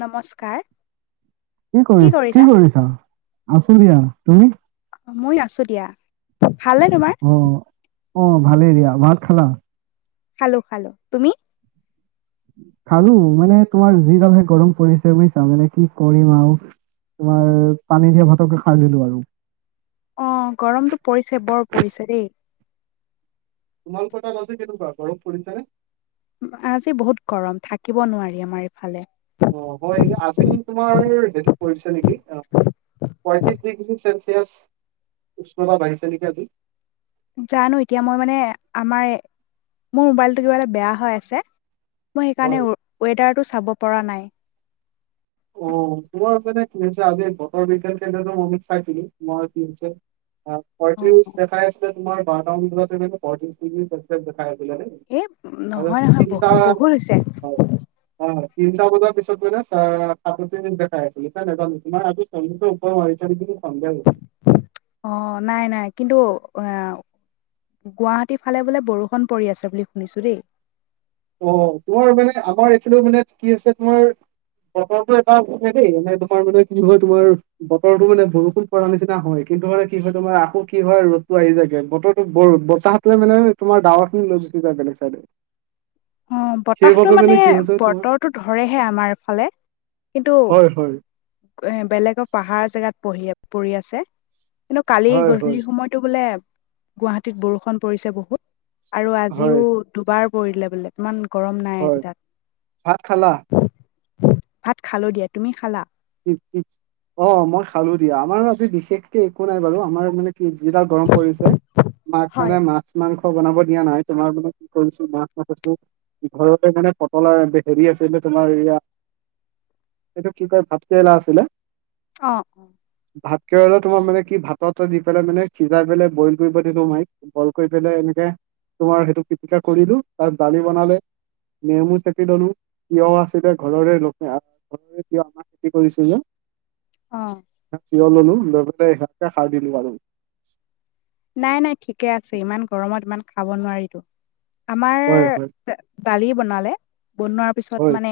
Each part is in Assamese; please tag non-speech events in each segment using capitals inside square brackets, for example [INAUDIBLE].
নমস্কাৰ কি কৰিছ কি কৰিছা আছো দিয়া তুমি? মই আছো দিয়া ভালনে তোমাৰ? অ, অ', ভালেই দিয়া ভাত খালা? খালো খালো তুমি? খালো মানে তোমাৰ যিডালহে গৰম পৰিছে বুজিছা মানে কি কৰিম আৰু তোমাৰ পানী দিয়া ভাতককে খাই লিলো আৰু অ গৰমতটো পৰিছে বৰ পৰিছে দেই তোমালোকৰ তাত আছে কেনেকুৱা গৰফ পৰিছোৰে আজি বহুত গৰম থাকিব নোৱাৰি আমাৰ ইফালে অ হয় আজি তোমাৰ হতিত কৰিছে নেকি পঁয়ত্ৰিশ ডিগ্ৰী চেলছিয়ছ উষ্তা বাইছে নকে আজি জানো এতিয়া মই মানে আমাৰ মোৰ মোবাইলটো কিবা এটা বেয়া হৈ আছে মই হয় সেইকাৰণে ৱেডাৰটো চাব পৰা নাই অ তোমাৰ মানে কি হৈছে আজি বতৰ বিজ্ঞান কেন্দ্ৰ অমিত চাইছিলো তোমাৰ কি হৈছে অ পয়ত্ৰিশ দেখাই আছিলে তোমাৰটা পয়ত্ৰিশ ডিগ চন্ত এ নহয় নহয় বহু বহুত হৈছে হয় ইট বত দিছত মৰে আপ দেখা আহাইছিলে তুমাৰ আ সমু্ৰ উপি অ নাই নাই কিন্তু অ গুৱাহাটীৰ ফালে বোলে বৰষুণ পৰি আছে বুলি শুনিছো দেই অ তোমাৰ মানে আমাৰ এইটোো মানে কি আ হৈছে তোমাৰ বতৰটো এবাৰ দেই ম তোমাৰ মানে কি হয় তোমাৰ বতৰটোো মানে বৰষুণ প নিচিনা হয় কিন্তু মানে কি হয় তোমাৰ আকৌ কি হয় ৰ'দতটো আহি যায়গে বতৰটো বতাহলে মানে তোমাৰ ডাৱৰ খিনি লৈ য াকক চাৰে [INAUDIBLE] অ বতাহতটো মানে কি হৈছে তোমাৰ বতৰটো ধৰেহে আমাৰ ফালে কিন্তু হয়, হয়, এ বেলেগৰ পাহাৰ জেগাত পঢ়ি আ পৰি আছে কিন্তু কালি হয়, হয়, গধূলি সময়তো বোলে গুৱাহাটীত বৰষুণ পৰিছে বহুত আৰু আজিও হয়, দুবাৰ পৰিলে বোলে ইমান গৰম নাই হয় আজি ভাত খালা? তাত ভাত খালো দিয়া তুমি খালা উ উ অ মই খালো দিয়া আমাৰ আজি বিশেষকে একো নাই বাৰু আমাৰ মানে কি যিডাল গৰম পৰিছে মাক মানে হয়। মাছ মাংস বনাব দিয়া নাই তোমাৰ মানে কি কৰিছো মাছ মাথৈছো ঘৰতে মানে পটলা হেৰি আছিল তোমাৰয়া উ এইটো কি কয় ভাতকেৰেলা আছিলে অ অ ভাতকৰে তোমাৰ মানে কি ভাততে দি পেলাই মানে সিজাই পেলাই বইল কৰিব দিিলো ম বইল কৰি পেলাই এনেকে তোমাৰ সেইটো পিটিকা খুলি দিো তাৰ দালি বনালে নেমু চেক লনো তিিয় আছিলে ঘৰৰে ঘৰৰে িয় আমাৰ কি কৰিছো অ ই িয় ললো লৈ পাই এখকে খাই দিলো আৰু নাই নাই ঠিকে আছে ইমান গৰমত ইমান খাব নোৱাৰিতো আমাৰ হয় হয় দালি বনালে বনোৱাৰ পিছত হয় মানে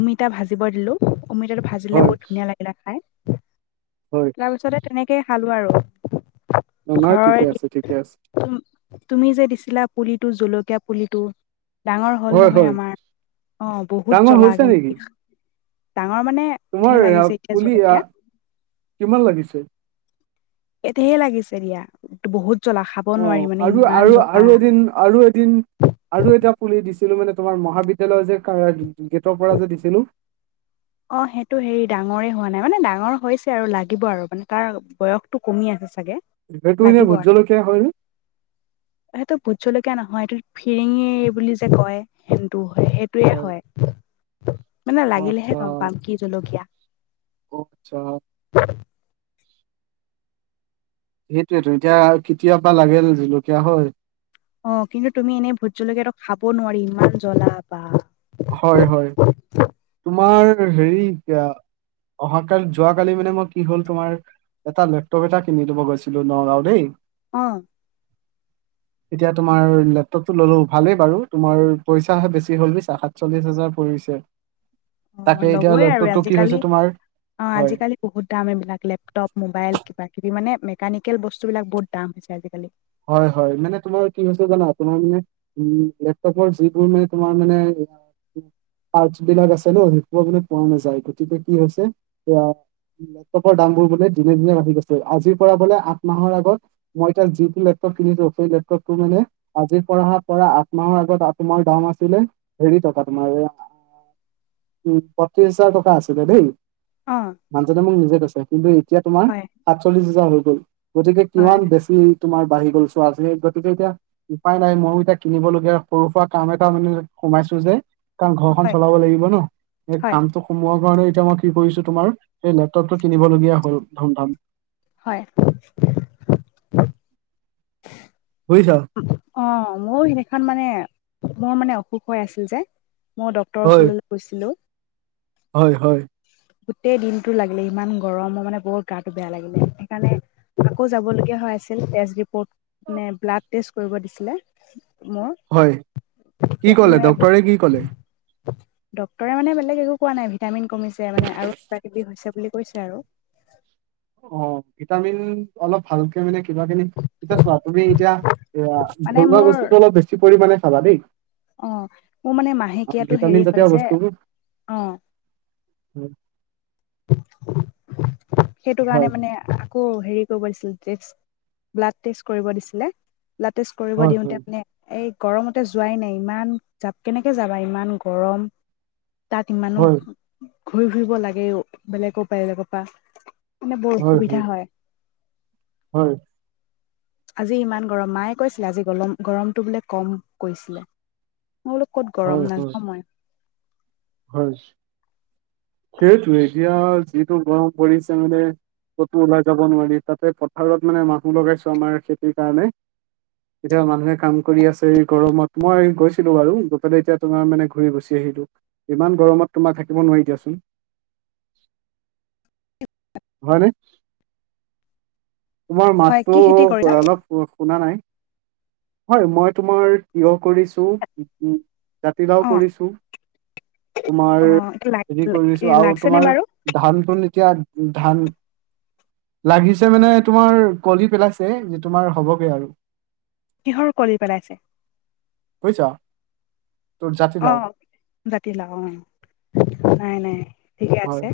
অমিতা ভাজিব দিলো অমৃতটো ভাজিলে হয়, বহুত ধুনীয়া লাগিলে খাই হয়। তাৰপিছতে তেনেকেই খালোঁ আৰু নহয় ঘৰৰ ঠিকে আছে ঠিকে আছে তুমি যে দিছিলা পুলিটো জলকীয়া পুলিটো ডাঙৰ হল হয়, নহয় হয়। আমাৰ অ বহুত ডাঙৰ জলা হৈছে কি নেকি? তোমাৰ পুলি জলকীয়া কিমান লাগিছে এটো হে লাগিছে দিয়া বহুত জ্বলা খাব অ নোৱাৰি মানে আৰু ইমান আৰু জ্বলা আৰু এদিন আৰু এদিন আৰু এটা পুলি দিছে ছিলো মানে তোমাৰ মহাবিদ্যালয় যে গেটৰ পৰা যে দিছিলো অ সেইটো হেৰি ডাঙৰে হোৱা নাই মানে ডাঙৰ হৈছে আৰু লাগিব আৰু মানে তাৰ বয়সতটো কমি আছে সেইটো এনে লাগ ভোট জলকীয়া হয়নে? আৰু সেইটো বুজ জলকীয়া নহয় সটো ফিৰিঙি বুলি যে কয় সটো সেইটোৱে হয়। হয়। মানে অ' লাগিলেহে আচ্ছা, গম পাম কি জলকীয়া [UNINTELLIGIBLE] সেইটোয়েটো এতিয়া কেতিয়া পা লাগে জলকীয়া হয় অ', কিন্তু তুমি এনেই ভোট জলকীয়াতো খাব নোৱাৰি ইমান জ্বলা বা হয়, হয়। তোমাৰ হেৰি অহা কালি যোৱাকালি মানে মই কি হ'ল তোমাৰ এটা লেপটপ এটা কিনি দিব গৈছিলো নগাঁও দেই অ' এতিয়া তোমাৰ লেপটপটো ললো ভালেই বাৰু তোমাৰ পইচাহে বেছি হ'ল বুজিছা সাত চল্লিশ হাজাৰ পৰিছে। তাকে এতিয়া লবই আৰু লেপটপটো কি আজিকালি হৈছে তোমাৰ অ' হয় আজিকালি বহুত দাম এইবিলাক লেপটপ মোবাইল কিবা কিবি মানে মেকানিকেল বস্তুবিলাক বহুত দাম হৈছে আজিকালি হয় হয় মানে তোমাৰ কি হৈছে জানা তোমাৰ মানে উম লেপটপৰ যিবোৰ মানে তোমাৰ মানে পাৰ্টছ বিলাক আছে ন শষ বুলি পোৱা নাযায় গতিকে কি হৈছে এয়া লেপটপৰ দামবোৰ বোলে দিনে দিনে বাঢ়ি গৈছে আজিৰ পৰা বোলে আঠ মাহৰ আগত মই তাৰ লেপটপ কিনিছো সেই লেপটপটো মানে আজি পৰা আঠ মাহৰ আগত তোমাৰ দাম আছিলে হেৰি পাবা তোমাৰ [INAUDIBLE] পঁত্ৰিশ হাজাৰ টকা আছিলে দেই অ', মানুহজনে মোক নিজে কৈছে কিন্তু এতিয়া তোমাৰ হয়, সাতচল্লিশ হাজাৰ হৈ গ'ল গতিকে হয়, কিমান বেছি তোমাৰ বাঢ়ি গ'ল চোৱা আজি গতিকে এতিয়া উপায় নাই মইও এতিয়া কিনিব লগীয়া সৰু সুৰা কাম এটা মানে সোমাইছো যে কাৰণ ঘৰখন হয়, চলাব লাগিব ন এই হয়, কামতো সোমোৱা তে এতিয়া মই কি কৰিছো তোমাৰ সেই লেপটপতটো কিনিবলগীয়া হ'ল ধুমধাম। হয় বুজিছা অ' মোৰ সেইদিনাখন মানে মোৰ মানে অসুখ হৈ আছিল যে মই ডক্টৰ হয় ওচৰলৈ গৈছিলো হয় হয়। গোটেই দিনতটো লাগিলে ইমান গৰমৰ মানে বৰত গাটো বেয়া লাগিলে সেইকাৰণে আকৌ যাব লগীয়া হয়। আছিল তেজ ৰিপৰ্ট নে ব্লাড টেষ্ট কৰিব দিছিলে মোৰ হয় কি তেতিয়া কলে মানে ডক্টৰে কি কলে ডক্তৰে মানে বেলেগ একো কোৱা নাই ভিটামিন কমিছে মানে আৰু কিবা কিবি হৈছে বুলি কৈছে আৰু অ' ভিটামিন অলপ ভালকে মানে কিবা খিনি এয়া চোৱা তুমি এতিয়া এ মানে ঘৰুৱা মোৰ বস্তুটো অলপ বেছি পৰিমানে খাবা দেই অ' মোৰ মানে মাহেকীয়াটো ভিটামিন হেৰি জাতীয় হয় যে বস্তুবোৰ অ' [INAUDIBLE] সেইটো কাৰণে হয় মানে আকৌ হেৰি কৰিব দিছিলে ব্লাড টেষ্ট কৰিব দিছিলে ব্লাড টেষ্ট কৰিব হয় হয় দিওঁতে মানে এই গৰমতে যোৱাই নাই, ইমান জাপ কেনেকে যাবা ইমান গৰম। তাত ইমানো হয় ঘূৰি ফুৰিব লাগে বেলেগৰ পৰা বেলেগৰ পৰা মানে বৰ অসুবিধা হয়। হয়। আজি ইমান গৰম মায়ে কৈছিলে আজি গৰম গৰমটো বোলে কম কৈছিলে মই বোলো ক'ত হয় গৰম হয় নাযাওঁ মই হয় সেইটো এতিয়া যিটো গৰম পৰিচে মানে কতো ওলাই যাব নোৱাৰি তাতে পথাৰত মানে মানুহ লগাইছো আমাৰ খেতিৰ কাৰণে এতিয়া মানুহে কাম কৰি আছে গৰমত মই গৈছিলো বাৰু গৈ পেলাই এতিয়া তোমাৰ মানে ঘূৰি গুচি আহি ইমান গৰমত তোমাৰ থাকিব নোৱাৰি দিয়াচোন। হয় নে তোমাৰ হয় কি মাতটো খেতি কৰিছা অলপ শুনা নাই। হয় মই তোমাৰ তিয়হ কৰিছোঁ, উ, জাতিলাও অ কৰিছোঁ। তোমাৰ অ এইটো লাগ হেৰি কৰিছোঁ আৰু লাগিছে নে তোমাৰ বাৰু ধান ধুন এতিয়া ধান লাগিছে মানে তোমাৰ কলি পেলাইছে যে তোমাৰ হ'বগে আৰু। কিহৰ কলি পেলাইছে? বুজিছা তোৰ জাতিলাও অ' জাতিলাওঁ অ'। নাই নাই। ঠিকে হয় আছে।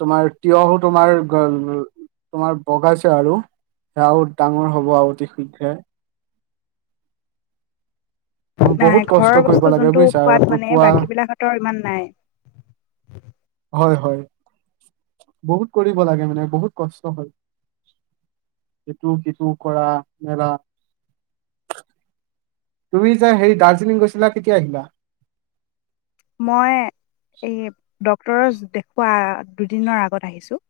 তোমাৰ তিয়হো তোমাৰ তোমাৰ বগাইছে আৰু। সেয়াও ডাঙৰ হ'ব আৰু অতি শীঘ্ৰে। বহুত নাই কষ্ট ঘৰৰ কৰিব বস্তু লাগে যোনটো বুজিছা সোৱাদ মানে পোৱা বাকীবিলাকঁতৰ ইমান নাই। হয় হয়। বহুত কৰিব লাগে মানে বহুত কষ্ট হয়। এটো সেটো কৰা মেলা। তুমি যে হেৰি দাৰ্জিলিং গৈছিলা, কেতিয়া আহিলা? মই এ, ডক ডক্টৰছ দেখুৱা দুদিনৰ আগত আহিছোঁ।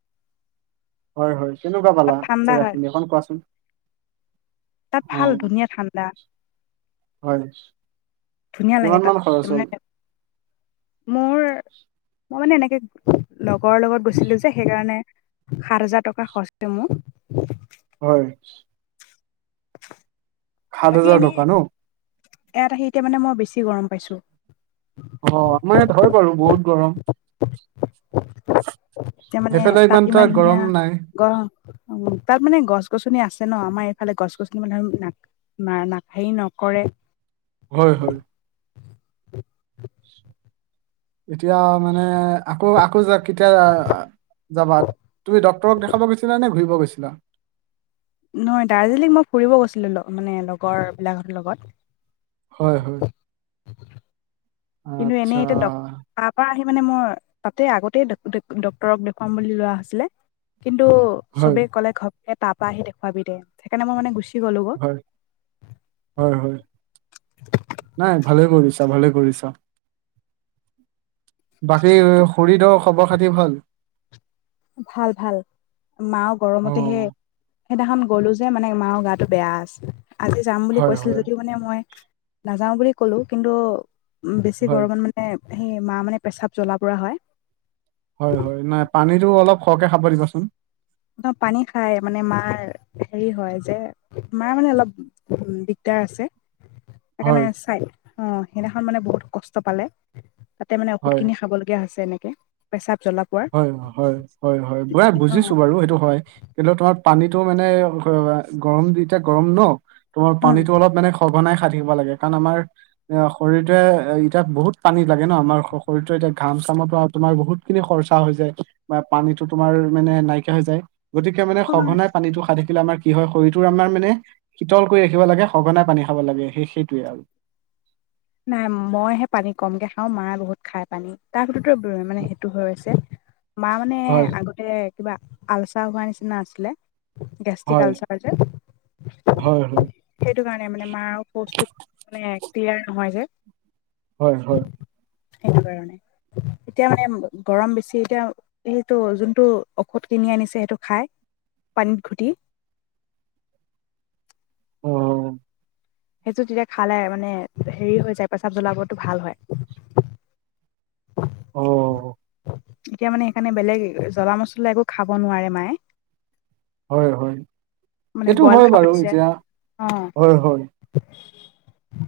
হয় হয়। কেনেকুৱা পালা জেগাখিনি অকণ কোৱাচোন? তাত অ ভাল ধুনীয়া ঠাণ্ডা। হয় ধুনীয়া লাগে কিমান তাত, মান খৰচ হ'ল তাৰানে মোৰ মই মানে এনেকে লগৰ লগত গৈছিলোঁ যে সেইকাৰণে সাত হাজাৰ টকা খৰচ হৈছিলে মোক। হয়। [INAUDIBLE] সাত বাকী হাজাৰ এনেই টকা ন'? ইয়াত আহি এতিয়া মানে মই বেছি গৰম পাইছোঁ। অ' আপোনাৰ ইয়াত হয় বাৰু বহুত গৰম। [INAUDIBLE] এতিয়া মানে সেইফালে তাত এটা ইমান ধুনীয়া গৰম নাই গৰম উ, তাত মানে গছ গছনি আছে ন' আমাৰ এইফালে গছ গছনি মানে না না নখাই হেৰি নকৰে। হয় হয়। এতিয়া মানে আকৌ আকৌ কেতিয়া যাবা? তুমি ডক্তৰক দেখাব গৈছিলা নে ঘূৰিব গৈছি লা নহয় দাৰ্জিলিং মই ফুৰিব গৈছিলোঁ মানে লগৰবিলাকৰ লগত। হয় হয়। কিন্তু আচ্ছা এনেই এতিয়া ডক, তাৰ পৰা আহি মানে মই তাতে আগতেই ডে ড-ডক্তৰক দেখুৱাম বুলি লোৱা হৈছিলে। কিন্তু হয় চবে ক'লে ঘপকে তাৰপা আহি দেখুৱাবি দে, সেইকাৰণে মই মানে গুচি গ'লো গৈ হয়। হয় হয়। নাই ভালে কৰিছ চা ভালেই কৰিছ। বাকী শৰীৰডৰ খবৰ খাতি ভাল? ভাল ভাল। মাওঁ অ গৰমতেহে সেইদিনাখন গ'লো যে মানে মাৰ গাটো বেয়া আছিল। আজি যাম বুলি হয় কৈছিল হয় যদিও মানে মই নাযাও বুলি ক'লো কিন্তু বেছি হয় গৰমত মানে সেয়ে মা মানে পেচাব জ্বলা পুৰা হয়। হয় হয়। নাই পানীটো অলপ সৰহকে খাব দিবাচোন। ন' পানী খাই মানে মাৰ হেৰি হয় যে মাৰ মানে অলপ সেইকাৰণে হয় চাই অ' সেইদিনাখন মানে বহুত কষ্ট পালে। তাতে মানে ঔষধ হয় খিনি খাবলগীয়া হৈছে এনেকে। পেচাপ হয় হয় হয় হয় হয় বুঢ়া অ বুজিছো বাৰু সেইটো হয় কিন্তু তাৰ পানীতটো মানে গৰম দি এতিয়া গৰম ন তোমাৰ উম পানীটো অলপ মানে খবা নাই থাকিব লাগে কাৰণ আমাৰ শৰীৰটে এতিয়া বহুত পানী লাগে ন আমাৰ শৰীৰতে এতিয়া ঘ ামৰ পৰা তোমাৰ বহুতখিনি খৰচা হৈ যায় বা পানীতো তোমাৰ মানে নাইকিয়া হৈ যায় গতিকে মানে সঘনাই পানীটো সাই থাকিলে আমাৰ কি হয় শৰীৰ ত আমাৰ মানে শীতল কৰি ৰাখিব লাগে সঘন পানী খাব লাগে সেই সেইটোৱে আৰু নাই মইহে পানী কমকে খাওঁ মায়ে বহুত খাই পানী তাৰ সৰত ব মানে সেইটো হৈ আছে মা মানে হয় আগতে কিবা আলচাৰ হোৱা নিচিনা আছিলে গেষ্টিক হয় আলচাৰ যেন হয় হয় সেইটো কাৰণে মানে মাৰ পচটো মানে ক্লিয়াৰ নহয় যে হয় হয় সেইটো কাৰণে এতিয়া মানে গৰম বেছি এতিয়া এইটো যোনটো ঔষধ কিনি আনিছে সেইটো খাই পানীত ঘুটি উ সেইটো তেতিয়া খালে মানে হেৰি হৈ যায় প্ৰস্ৰাৱ জ্বলাবতো ভাল হয় হয় অ এতিয়া মানে সেইকাৰণে বেলেগ জ্বলা মছলা একো খাব নোৱাৰে মায়ে হয় হয় মানে সেইটো বইল হয় খাব বাৰু দিছে এতিয়া অ হয় হয়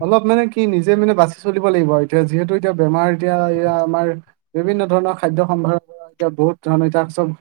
অলপ মানে কি নিজে মানে বাচি চলিব লাগিব এতিয়া যিহেতু এতিয়া বেমাৰ এতিয়া এয়া আমাৰ বিভিন্ন ধৰণৰ খাদ্য সম্ভাৰৰ এতিয়া বহুত ধৰণৰ এতিয়া চব